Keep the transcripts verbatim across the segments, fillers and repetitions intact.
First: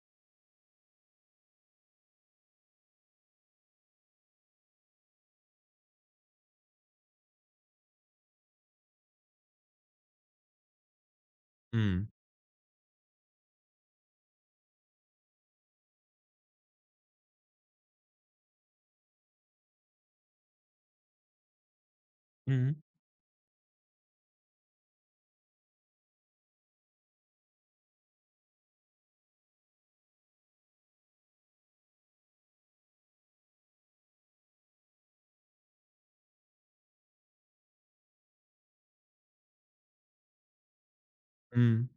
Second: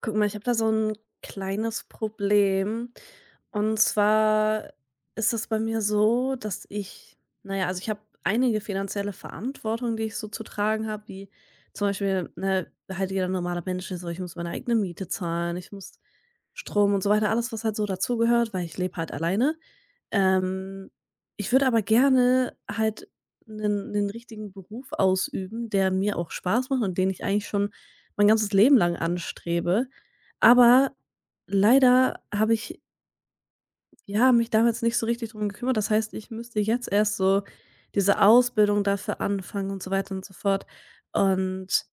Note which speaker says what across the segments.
Speaker 1: Guck mal, ich habe da so ein kleines Problem. Und zwar ist es bei mir so, dass ich naja, also ich habe einige finanzielle Verantwortung, die ich so zu tragen habe, wie zum
Speaker 2: Mhm.
Speaker 1: Beispiel, ne, halt jeder normale Mensch ist so, ich muss meine eigene Miete zahlen, ich muss Strom und so weiter, alles, was halt so dazugehört, weil ich lebe halt alleine. Ähm, Ich würde aber gerne
Speaker 2: Mhm.
Speaker 1: halt einen richtigen Beruf ausüben, der mir auch Spaß macht und den ich eigentlich schon mein ganzes Leben lang anstrebe. Aber leider habe ich, ja, mich damals nicht so richtig drum gekümmert. Das heißt, ich müsste jetzt erst so diese Ausbildung dafür anfangen und so weiter und so fort. Und,
Speaker 2: Mhm.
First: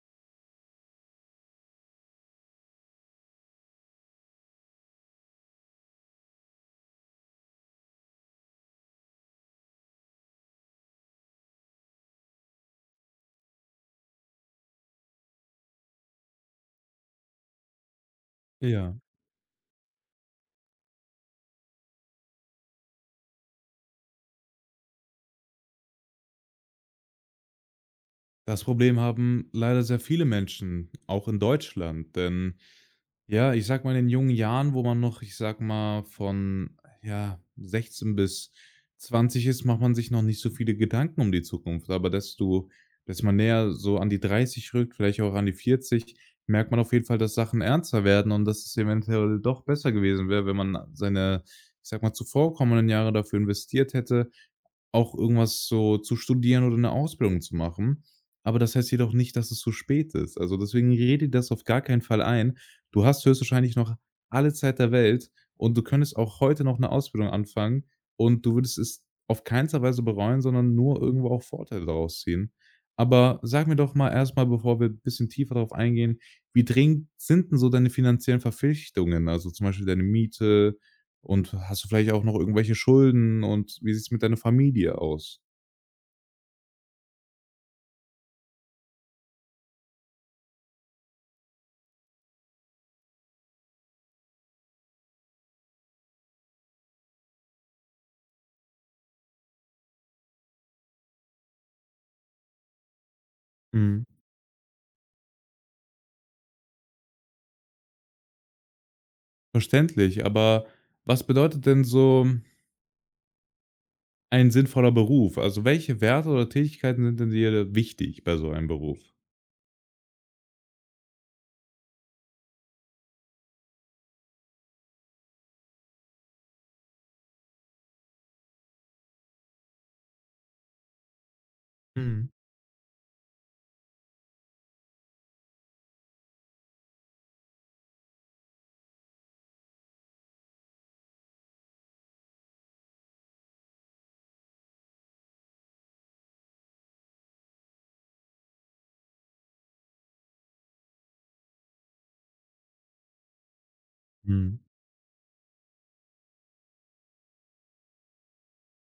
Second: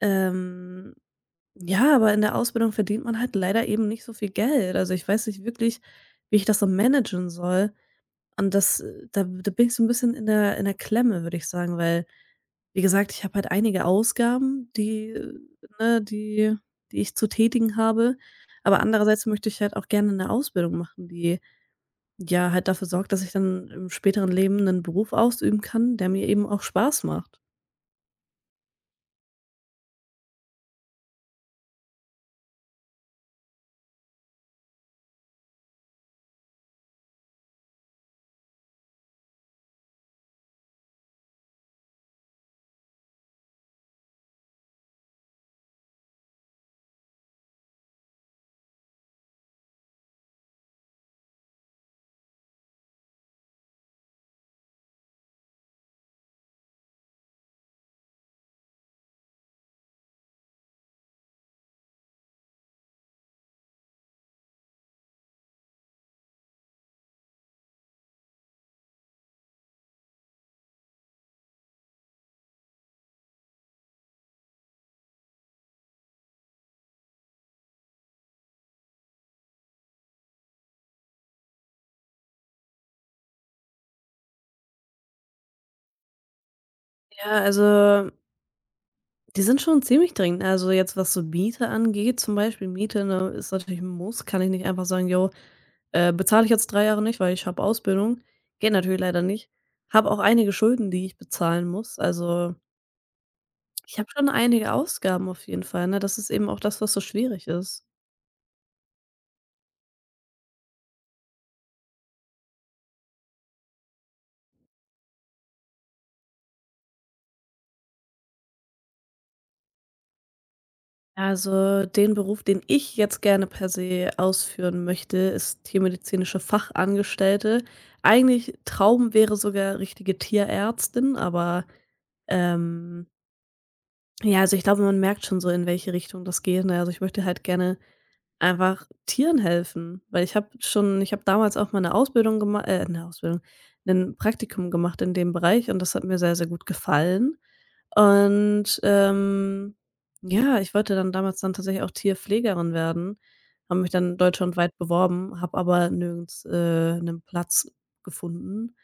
Speaker 1: ähm, ja, aber in der Ausbildung verdient man halt leider eben nicht so viel Geld. Also, ich weiß nicht wirklich, wie ich das so managen soll. Und das, äh da da bin ich so 'n bisschen in der in der Klemme, würde ich sagen, weil wie gesagt, ich habe halt einige Ausgaben, die äh, ne, die die ich zu tätigen habe. Aber
Speaker 2: Ja,
Speaker 1: andererseits möchte ich halt auch gerne eine Ausbildung machen, die, ja, halt dafür sorgt, dass ich dann im späteren Leben einen Beruf ausüben kann, der mir eben auch Spaß macht.
Speaker 2: das Problem haben leider sehr viele Menschen, auch in Deutschland. Denn ja, ich sage mal, in den jungen Jahren, wo man noch, ich sage mal, von ja, sechzehn bis zwanzig ist, macht man sich noch nicht so viele Gedanken um die Zukunft. Aber desto, dass man näher so an die dreißig rückt, vielleicht auch an die vierzig, merkt man auf jeden Fall, dass Sachen ernster werden und dass es eventuell doch besser gewesen wäre, wenn man seine, ich sag mal, zuvorkommenden Jahre dafür investiert hätte, auch irgendwas so zu studieren oder 'ne Ausbildung zu machen. Aber das heißt jedoch nicht, dass es zu spät ist. Also, deswegen rede dir das auf gar keinen Fall ein. Du hast höchstwahrscheinlich noch alle Zeit der Welt und du könntest auch heute noch 'ne Ausbildung anfangen und du würdest es auf keinster Weise bereuen, sondern nur irgendwo auch Vorteile daraus ziehen. Aber sag mir doch mal erst mal, bevor wir bisschen tiefer darauf eingehen, wie dringend sind denn so deine finanziellen Verpflichtungen? Also, zum Beispiel deine Miete, und hast du vielleicht auch noch irgendwelche Schulden und wie sieht's mit deiner Familie aus?
Speaker 1: Ja, also, die sind schon ziemlich dringend. Also, jetzt, was so Miete angeht zum Beispiel, Miete, ne, ist natürlich ein Muss. Kann ich nicht einfach sagen: „Jo, äh, bezahle ich jetzt drei Jahre nicht, weil ich habe Ausbildung.“ Geht natürlich leider nicht. Habe auch einige Schulden, die ich bezahlen muss. Also, ich
Speaker 2: Mhm.
Speaker 1: habe schon einige Ausgaben auf jeden Fall, ne? Das ist eben auch das, was so schwierig ist.
Speaker 2: Verständlich, aber was bedeutet denn so ein sinnvoller Beruf? Also, welche Werte oder Tätigkeiten sind denn dir wichtig bei so einem Beruf?
Speaker 1: Also, den Beruf, den ich jetzt gerne per se ausführen möchte, ist tiermedizinische Fachangestellte. Eigentlich Traum wäre sogar richtige Tierärztin, aber
Speaker 2: Mhm.
Speaker 1: ähm, ja, also ich glaube, man merkt schon so, in welche Richtung das geht. Ne? Also ich möchte halt gerne einfach Tieren helfen, weil ich habe schon, ich habe damals auch mal eine Ausbildung gemacht, äh, eine Ausbildung, ein Praktikum gemacht in dem Bereich und das hat mir sehr, sehr gut gefallen. Und, ähm, ja, ich wollte dann damals dann tatsächlich auch Tierpflegerin werden, habe mich dann
Speaker 2: Mhm.
Speaker 1: deutschlandweit beworben, habe aber nirgends, äh, 'nen Platz gefunden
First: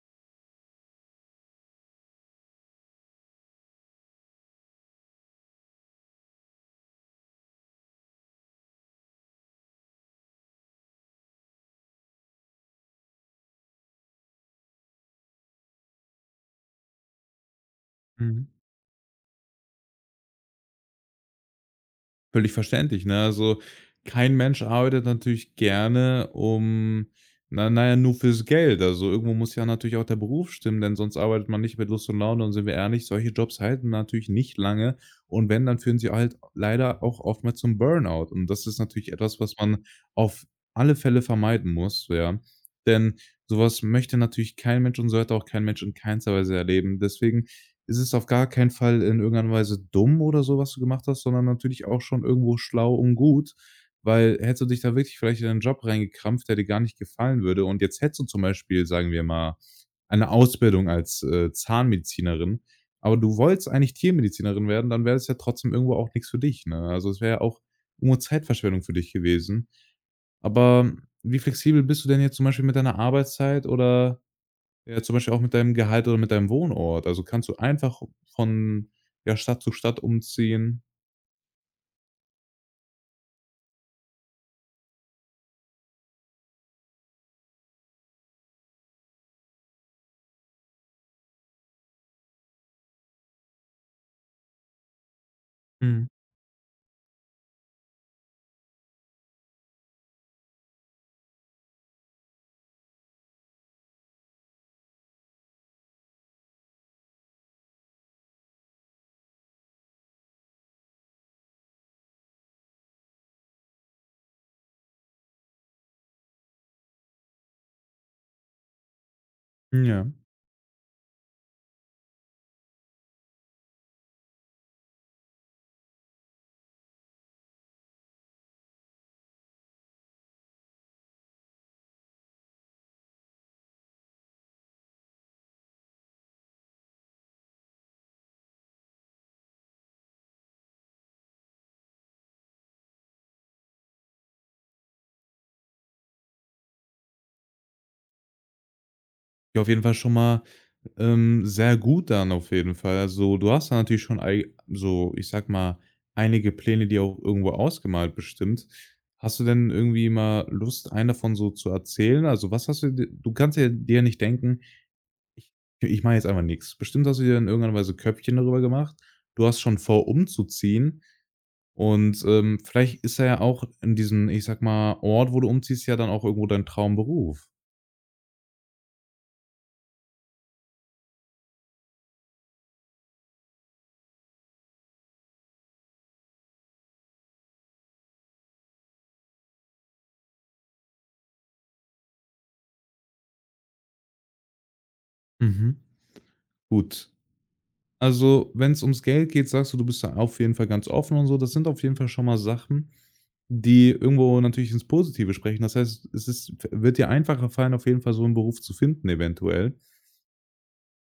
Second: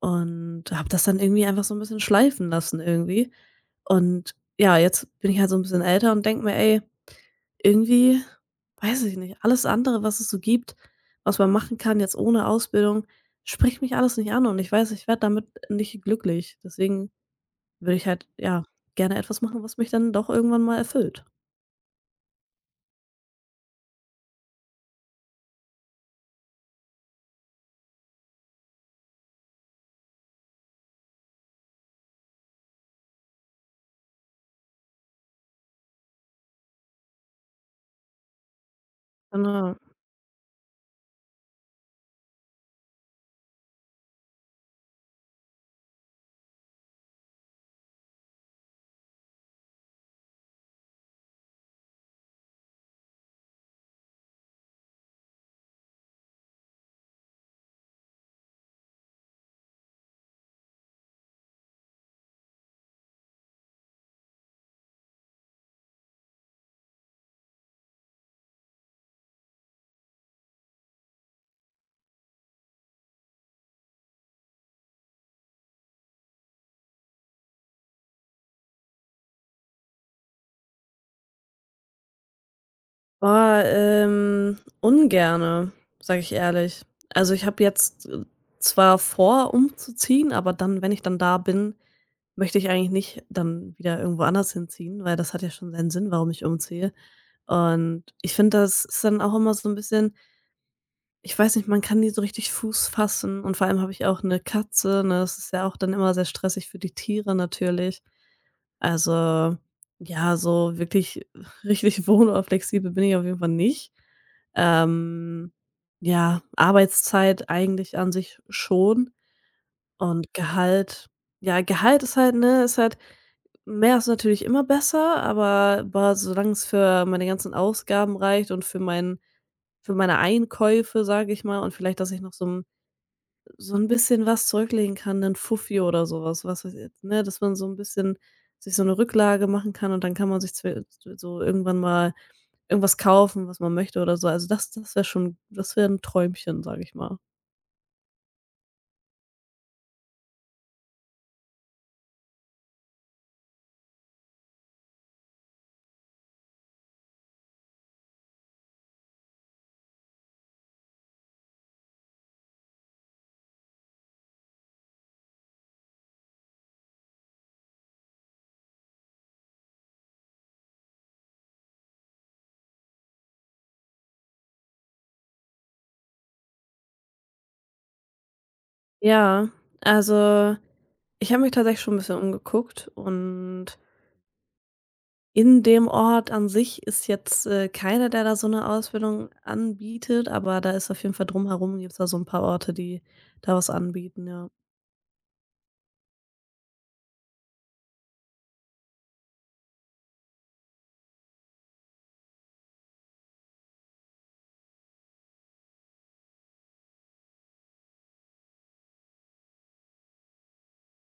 Speaker 1: und habe das dann irgendwie einfach so ein bisschen schleifen lassen irgendwie. Und ja, jetzt bin ich halt so ein bisschen älter und denke mir: „Ey, irgendwie weiß ich nicht, alles andere, was es so gibt, was man machen kann jetzt ohne Ausbildung, spricht mich alles nicht an und ich weiß, ich werde damit nicht glücklich.“ Deswegen würde ich halt,
Speaker 2: Mhm.
Speaker 1: ja, gerne etwas machen, was mich dann doch irgendwann mal erfüllt.
Speaker 2: Völlig verständlich, ne? Also, kein Mensch arbeitet natürlich gerne um na na ja, nur fürs Geld. Also, irgendwo muss ja natürlich auch der Beruf stimmen, denn sonst arbeitet man nicht mit Lust und Laune und sind wir ehrlich, solche Jobs halten natürlich nicht lange und wenn, dann führen sie halt leider auch oftmals zum Burnout und das ist natürlich etwas, was
Speaker 1: Genau.
Speaker 2: man auf alle Fälle vermeiden muss, ja? Denn sowas möchte natürlich kein Mensch und sollte auch kein Mensch in keinster Weise erleben. Deswegen es ist auf gar keinen Fall in irgendeiner Weise dumm oder so, was du gemacht hast, sondern natürlich auch schon irgendwo schlau und gut, weil hättest du dich da wirklich vielleicht in 'nen Job reingekrampft, der dir gar nicht gefallen würde und jetzt hättest du zum Beispiel, sagen wir mal, eine Ausbildung als, äh, Zahnmedizinerin, aber du wolltest eigentlich Tiermedizinerin werden, dann wäre das ja trotzdem irgendwo auch nichts für dich, ne? Also, es wäre ja auch irgendwo Zeitverschwendung für dich gewesen. Aber wie flexibel bist du denn jetzt zum Beispiel mit deiner Arbeitszeit oder ja, zum Beispiel auch mit deinem Gehalt oder mit deinem Wohnort. Also, kannst du einfach von, ja, Stadt zu Stadt umziehen.
Speaker 1: Boah, ähm, ungerne, sage ich ehrlich. Also, ich habe jetzt, äh, zwar vor, umzuziehen, aber dann, wenn ich dann da bin, möchte ich eigentlich nicht dann wieder irgendwo anders hinziehen, weil das hat ja schon seinen
Speaker 2: Mhm.
Speaker 1: Sinn, warum ich umziehe. Und ich finde, das ist dann auch immer so ein bisschen ich weiß nicht, man kann nie so richtig Fuß fassen und vor allem habe ich auch eine Katze, ne? Das ist ja auch dann immer sehr stressig für die Tiere natürlich. Also, ja, so wirklich richtig wohnortflexibel bin ich auf jeden Fall nicht. Ähm, ja, Arbeitszeit eigentlich an sich schon
Speaker 2: Ja.
Speaker 1: und Gehalt ja, Gehalt ist halt ne, ist halt mehr ist natürlich immer besser, aber boah, solange es für meine ganzen Ausgaben reicht und für mein für meine Einkäufe, sage ich mal und vielleicht, dass ich noch so so 'n bisschen was zurücklegen kann, 'nen Fuffi oder so was, was weiß jetzt ne, dass man so 'n bisschen sich so 'ne Rücklage machen kann und dann kann man sich zwe z so irgendwann mal irgendwas kaufen, was man möchte oder so. Also, das das wäre schon das wäre 'n Träumchen, sage ich mal.
Speaker 2: Ja, auf jeden Fall schon mal, ähm, sehr gut dann auf jeden Fall. Also, du hast da natürlich schon ei so, ich sag mal, einige Pläne die auch irgendwo ausgemalt bestimmt. Hast du denn irgendwie mal Lust, einen davon so zu erzählen? Also, was hast du d du kannst ja dir nicht denken: „Ich ich mache jetzt einfach nichts. Bestimmt hast du dir in irgendeiner Weise Köpfchen darüber gemacht. Du hast schon vor, umzuziehen. Und, ähm, vielleicht ist er ja auch in diesem, ich sag mal, Ort, wo du umziehst, ja dann auch irgendwo dein Traumberuf.
Speaker 1: Ja, also, ich habe mich tatsächlich schon 'n bisschen umgeguckt und in dem Ort an sich ist jetzt, äh, keiner, der da so 'ne Ausbildung anbietet, aber da ist auf jeden Fall drumherum gibt's da so 'n paar Orte, die da was anbieten, ja.
Speaker 2: Mhm. Gut. Also, wenn es ums Geld geht, sagst du, du bist da auf jeden Fall ganz offen und so. Das sind auf jeden Fall schon mal Sachen, die irgendwo natürlich ins Positive sprechen. Das heißt, es ist wird dir einfacher fallen, auf jeden Fall so einen Beruf zu finden eventuell.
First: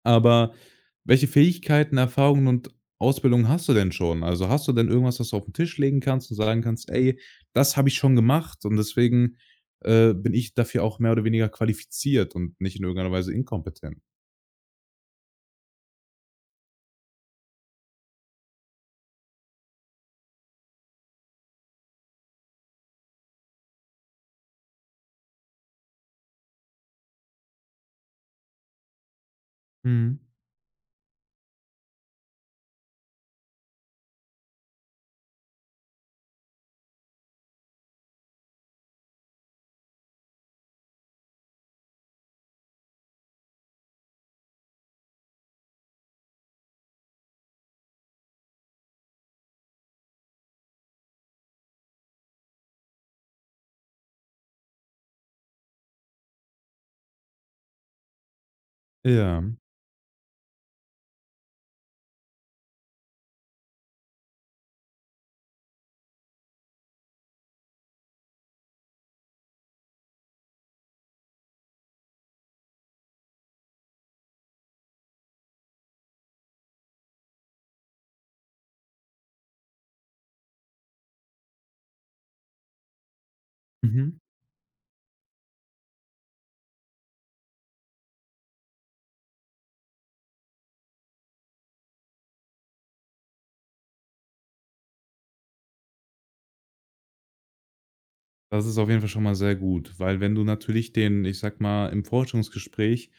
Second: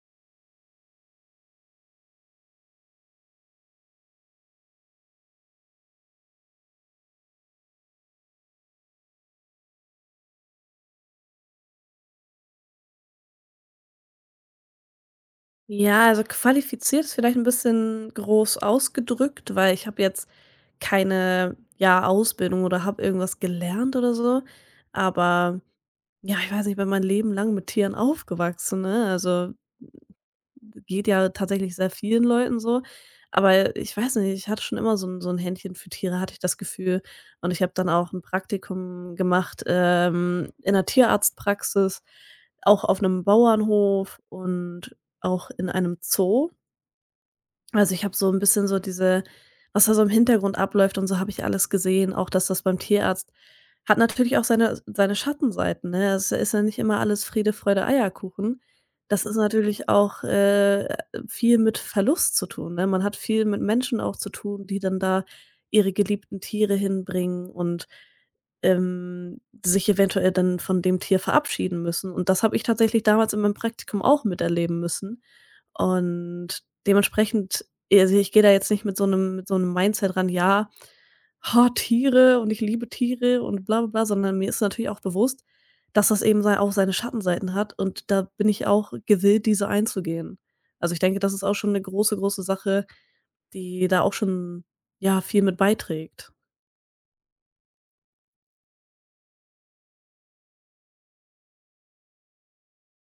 Speaker 2: Aber welche Fähigkeiten, Erfahrungen und Ausbildung hast du denn schon? Also, hast du denn irgendwas, was du auf den Tisch legen kannst und sagen kannst: „Ey, das habe ich schon gemacht und deswegen, äh, bin ich dafür auch mehr oder weniger qualifiziert und nicht in irgendeiner Weise inkompetent?“
Speaker 1: Ja, also qualifiziert ist vielleicht ein bisschen groß ausgedrückt, weil ich habe jetzt keine, ja, Ausbildung oder habe irgendwas gelernt oder so. Aber ja, ich weiß nicht, ich bin mein Leben lang mit Tieren aufgewachsen, ne? Also,
Speaker 2: Mhm.
Speaker 1: geht ja tatsächlich sehr vielen Leuten so. Aber ich weiß nicht, ich hatte schon immer so ein so 'n Händchen für Tiere, hatte ich das Gefühl. Und ich habe dann auch ein Praktikum gemacht, ähm, in einer Tierarztpraxis, auch auf einem Bauernhof und auch in einem Zoo. Also, ich habe so ein bisschen so diese was da so im Hintergrund abläuft und so habe ich alles gesehen, auch dass das beim Tierarzt hat natürlich auch seine seine Schattenseiten, ne? Also, es ist ja nicht immer alles Friede, Freude, Eierkuchen. Das ist
Speaker 2: Ja,
Speaker 1: natürlich auch, äh, viel mit Verlust zu tun, ne? Man hat viel mit Menschen auch zu tun, die dann da ihre geliebten Tiere hinbringen und, ähm, sich eventuell dann von dem Tier verabschieden müssen. Und das habe ich tatsächlich damals in meinem Praktikum auch miterleben müssen. Und dementsprechend ja, also, ich gehe da jetzt nicht mit so einem mit so 'nem Mindset ran: „Ja, ha, Tiere und ich liebe Tiere und bla bla bla“,
Speaker 2: mhm.
Speaker 1: sondern mir ist natürlich auch bewusst, dass das eben sei auch seine Schattenseiten hat und da bin ich auch gewillt, diese einzugehen. Also, ich denke, das ist auch schon eine große, große Sache, die da auch schon, ja, viel mit beiträgt.
Speaker 2: Das ist auf jeden Fall schon mal sehr gut, weil wenn du natürlich den, ich sag mal, im Forschungsgespräch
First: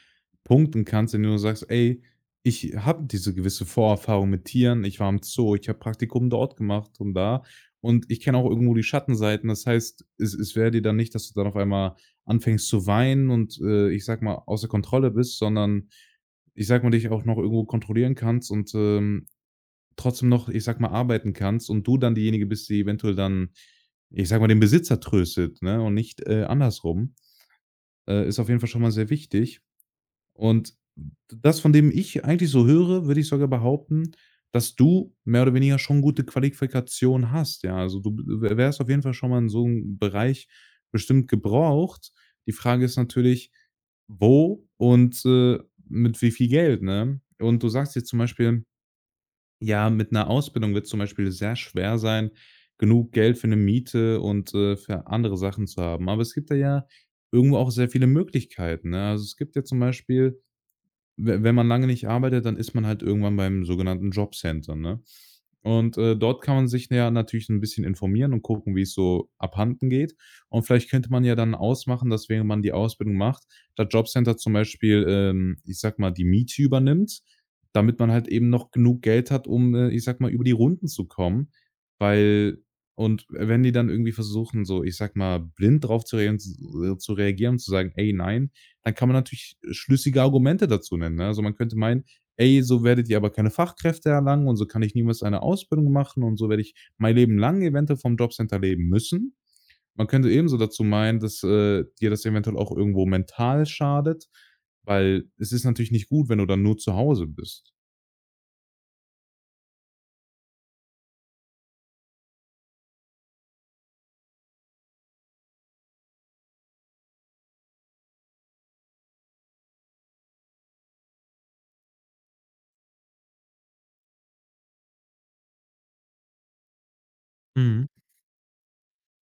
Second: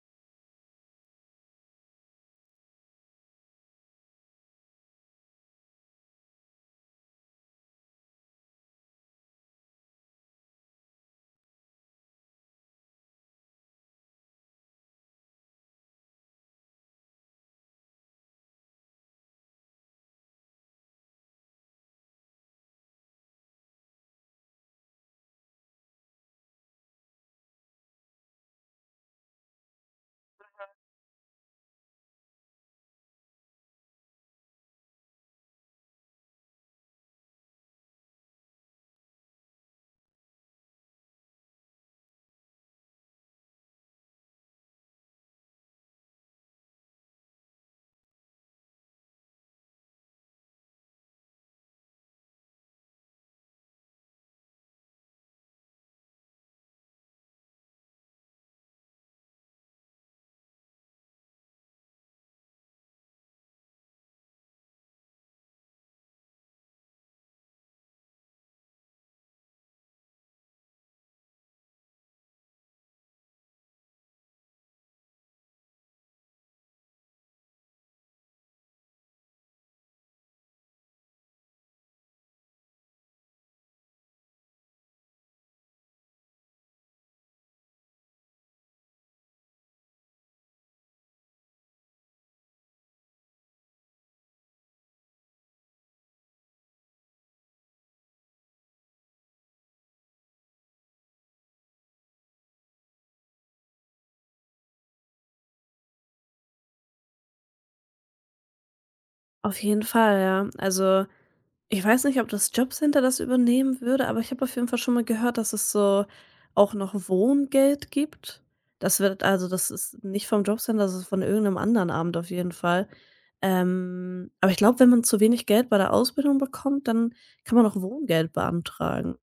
Speaker 2: punkten kannst, indem du sagst: „Ey, ich habe diese gewisse Vorerfahrung mit Tieren. Ich war im Zoo, ich habe Praktikum dort gemacht und da und ich kenne auch irgendwo die Schattenseiten.“ Das heißt, es es wäre dir dann nicht, dass du dann auf einmal anfängst zu weinen und, äh, ich sag mal, außer Kontrolle bist, sondern, ich sag mal, dich auch noch irgendwo kontrollieren kannst und, ähm, trotzdem noch, ich sag mal, arbeiten kannst und du dann diejenige bist, die eventuell dann, ich sag mal, den Besitzer tröstet, ne, und nicht, äh, andersrum, äh, ist auf jeden Fall schon mal sehr wichtig. Und das, von dem ich eigentlich so höre, würde ich sogar behaupten, dass du mehr oder weniger schon gute Qualifikation hast, ja. Also, du w wärst auf jeden Fall schon mal in so einem Bereich bestimmt gebraucht. Die Frage ist natürlich, wo und, äh, mit wie viel Geld, ne? Und du sagst jetzt zum Beispiel ja, mit einer Ausbildung wird's zum Beispiel sehr schwer sein, genug Geld für eine Miete und, äh, für andere Sachen zu haben. Aber es gibt da ja irgendwo auch sehr viele Möglichkeiten, ne? Also, es gibt ja zum Beispiel we wenn man lange nicht arbeitet, dann ist man halt irgendwann beim sogenannten Jobcenter, ne? Und, äh, dort kann man sich ja natürlich ein bisschen informieren und gucken, wie es so abhanden geht. Und vielleicht könnte man ja dann ausmachen, dass während man die Ausbildung macht, das Jobcenter zum Beispiel, ähm, ich sag mal, die Miete übernimmt, damit man halt eben noch genug Geld hat, um, äh, ich sag mal, über die Runden zu kommen, weil und wenn die dann irgendwie versuchen, so, ich sag mal, blind drauf zu reagen zu reagieren und zu sagen: „Ey, nein, dann kann man natürlich äh, schlüssige Argumente dazu nennen, ne? Also, man könnte meinen: „Ey, so werdet ihr aber keine Fachkräfte erlangen und so kann ich niemals eine Ausbildung machen und so werde ich mein Leben lang eventuell vom Jobcenter leben müssen.“ Man könnte ebenso dazu meinen, dass, äh, dir das eventuell auch irgendwo mental schadet, weil es ist natürlich nicht gut, wenn du dann nur zu Hause bist.
Speaker 1: Auf jeden Fall, ja. Also, ich weiß nicht, ob das Jobcenter das übernehmen würde, aber ich habe auf jeden Fall schon mal gehört, dass es so auch noch Wohngeld gibt. Das wird also das ist nicht vom Jobcenter, das ist von irgendeinem anderen Amt auf jeden Fall. Ähm, aber ich glaube, wenn man zu wenig Geld bei der Ausbildung bekommt, dann kann man auch
Speaker 2: Mhm.
Speaker 1: Wohngeld beantragen.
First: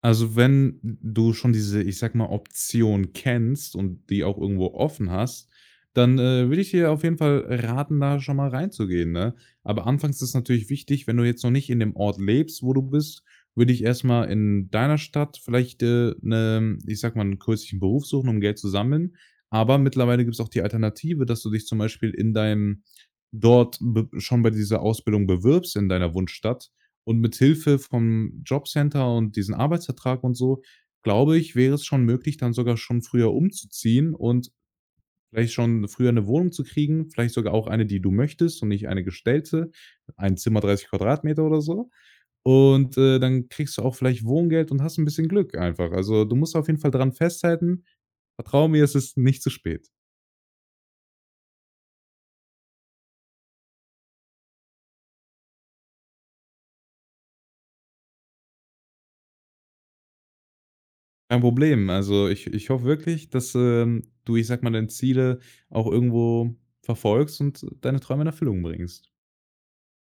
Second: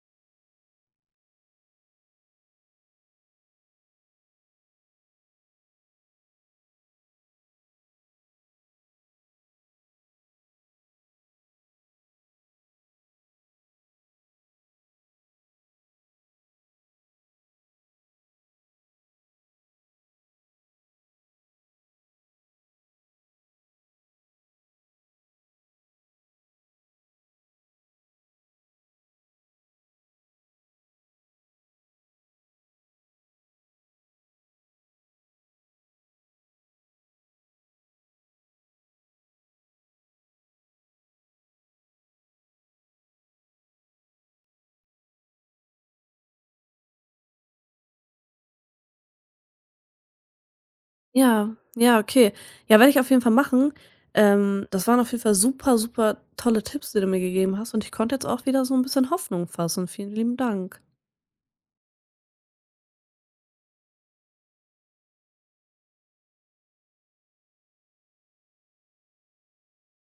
Speaker 2: Also, wenn du schon diese, ich sage mal, Option kennst und die auch irgendwo offen hast, dann, äh, würde ich dir auf jeden Fall raten, da schon mal reinzugehen, ne? Aber anfangs ist natürlich wichtig, wenn du jetzt noch nicht in dem Ort lebst, wo du bist, würde ich erst mal in deiner Stadt vielleicht, äh, 'ne ich sage mal, einen kürzlichen Beruf suchen, um Geld zu sammeln. Aber mittlerweile gibt es auch die Alternative, dass du dich zum Beispiel in deinem dort be schon bei dieser Ausbildung bewirbst in deiner Wunschstadt und mit Hilfe vom Jobcenter und diesen Arbeitsvertrag und so, glaube ich, wäre es schon möglich, dann sogar schon früher umzuziehen und vielleicht schon früher eine Wohnung zu kriegen, vielleicht sogar auch eine, die du möchtest und nicht eine gestellte, ein Zimmer dreißig Quadratmeter oder so. Und, äh, dann kriegst du auch vielleicht Wohngeld und hast ein bisschen Glück einfach. Also, du musst auf jeden Fall dran festhalten. Vertraue mir, es ist nicht zu spät.
Speaker 1: Ja, ja, okay. Ja, werde ich auf jeden Fall machen. Ähm, das waren auf jeden Fall super, super tolle Tipps, die du mir gegeben hast und ich konnte jetzt auch wieder so ein bisschen Hoffnung fassen. Vielen lieben Dank.
Speaker 2: Kein Problem. Also, ich ich hoffe wirklich, dass, ähm, du, ich sag mal, deine Ziele auch irgendwo verfolgst und deine Träume in Erfüllung bringst.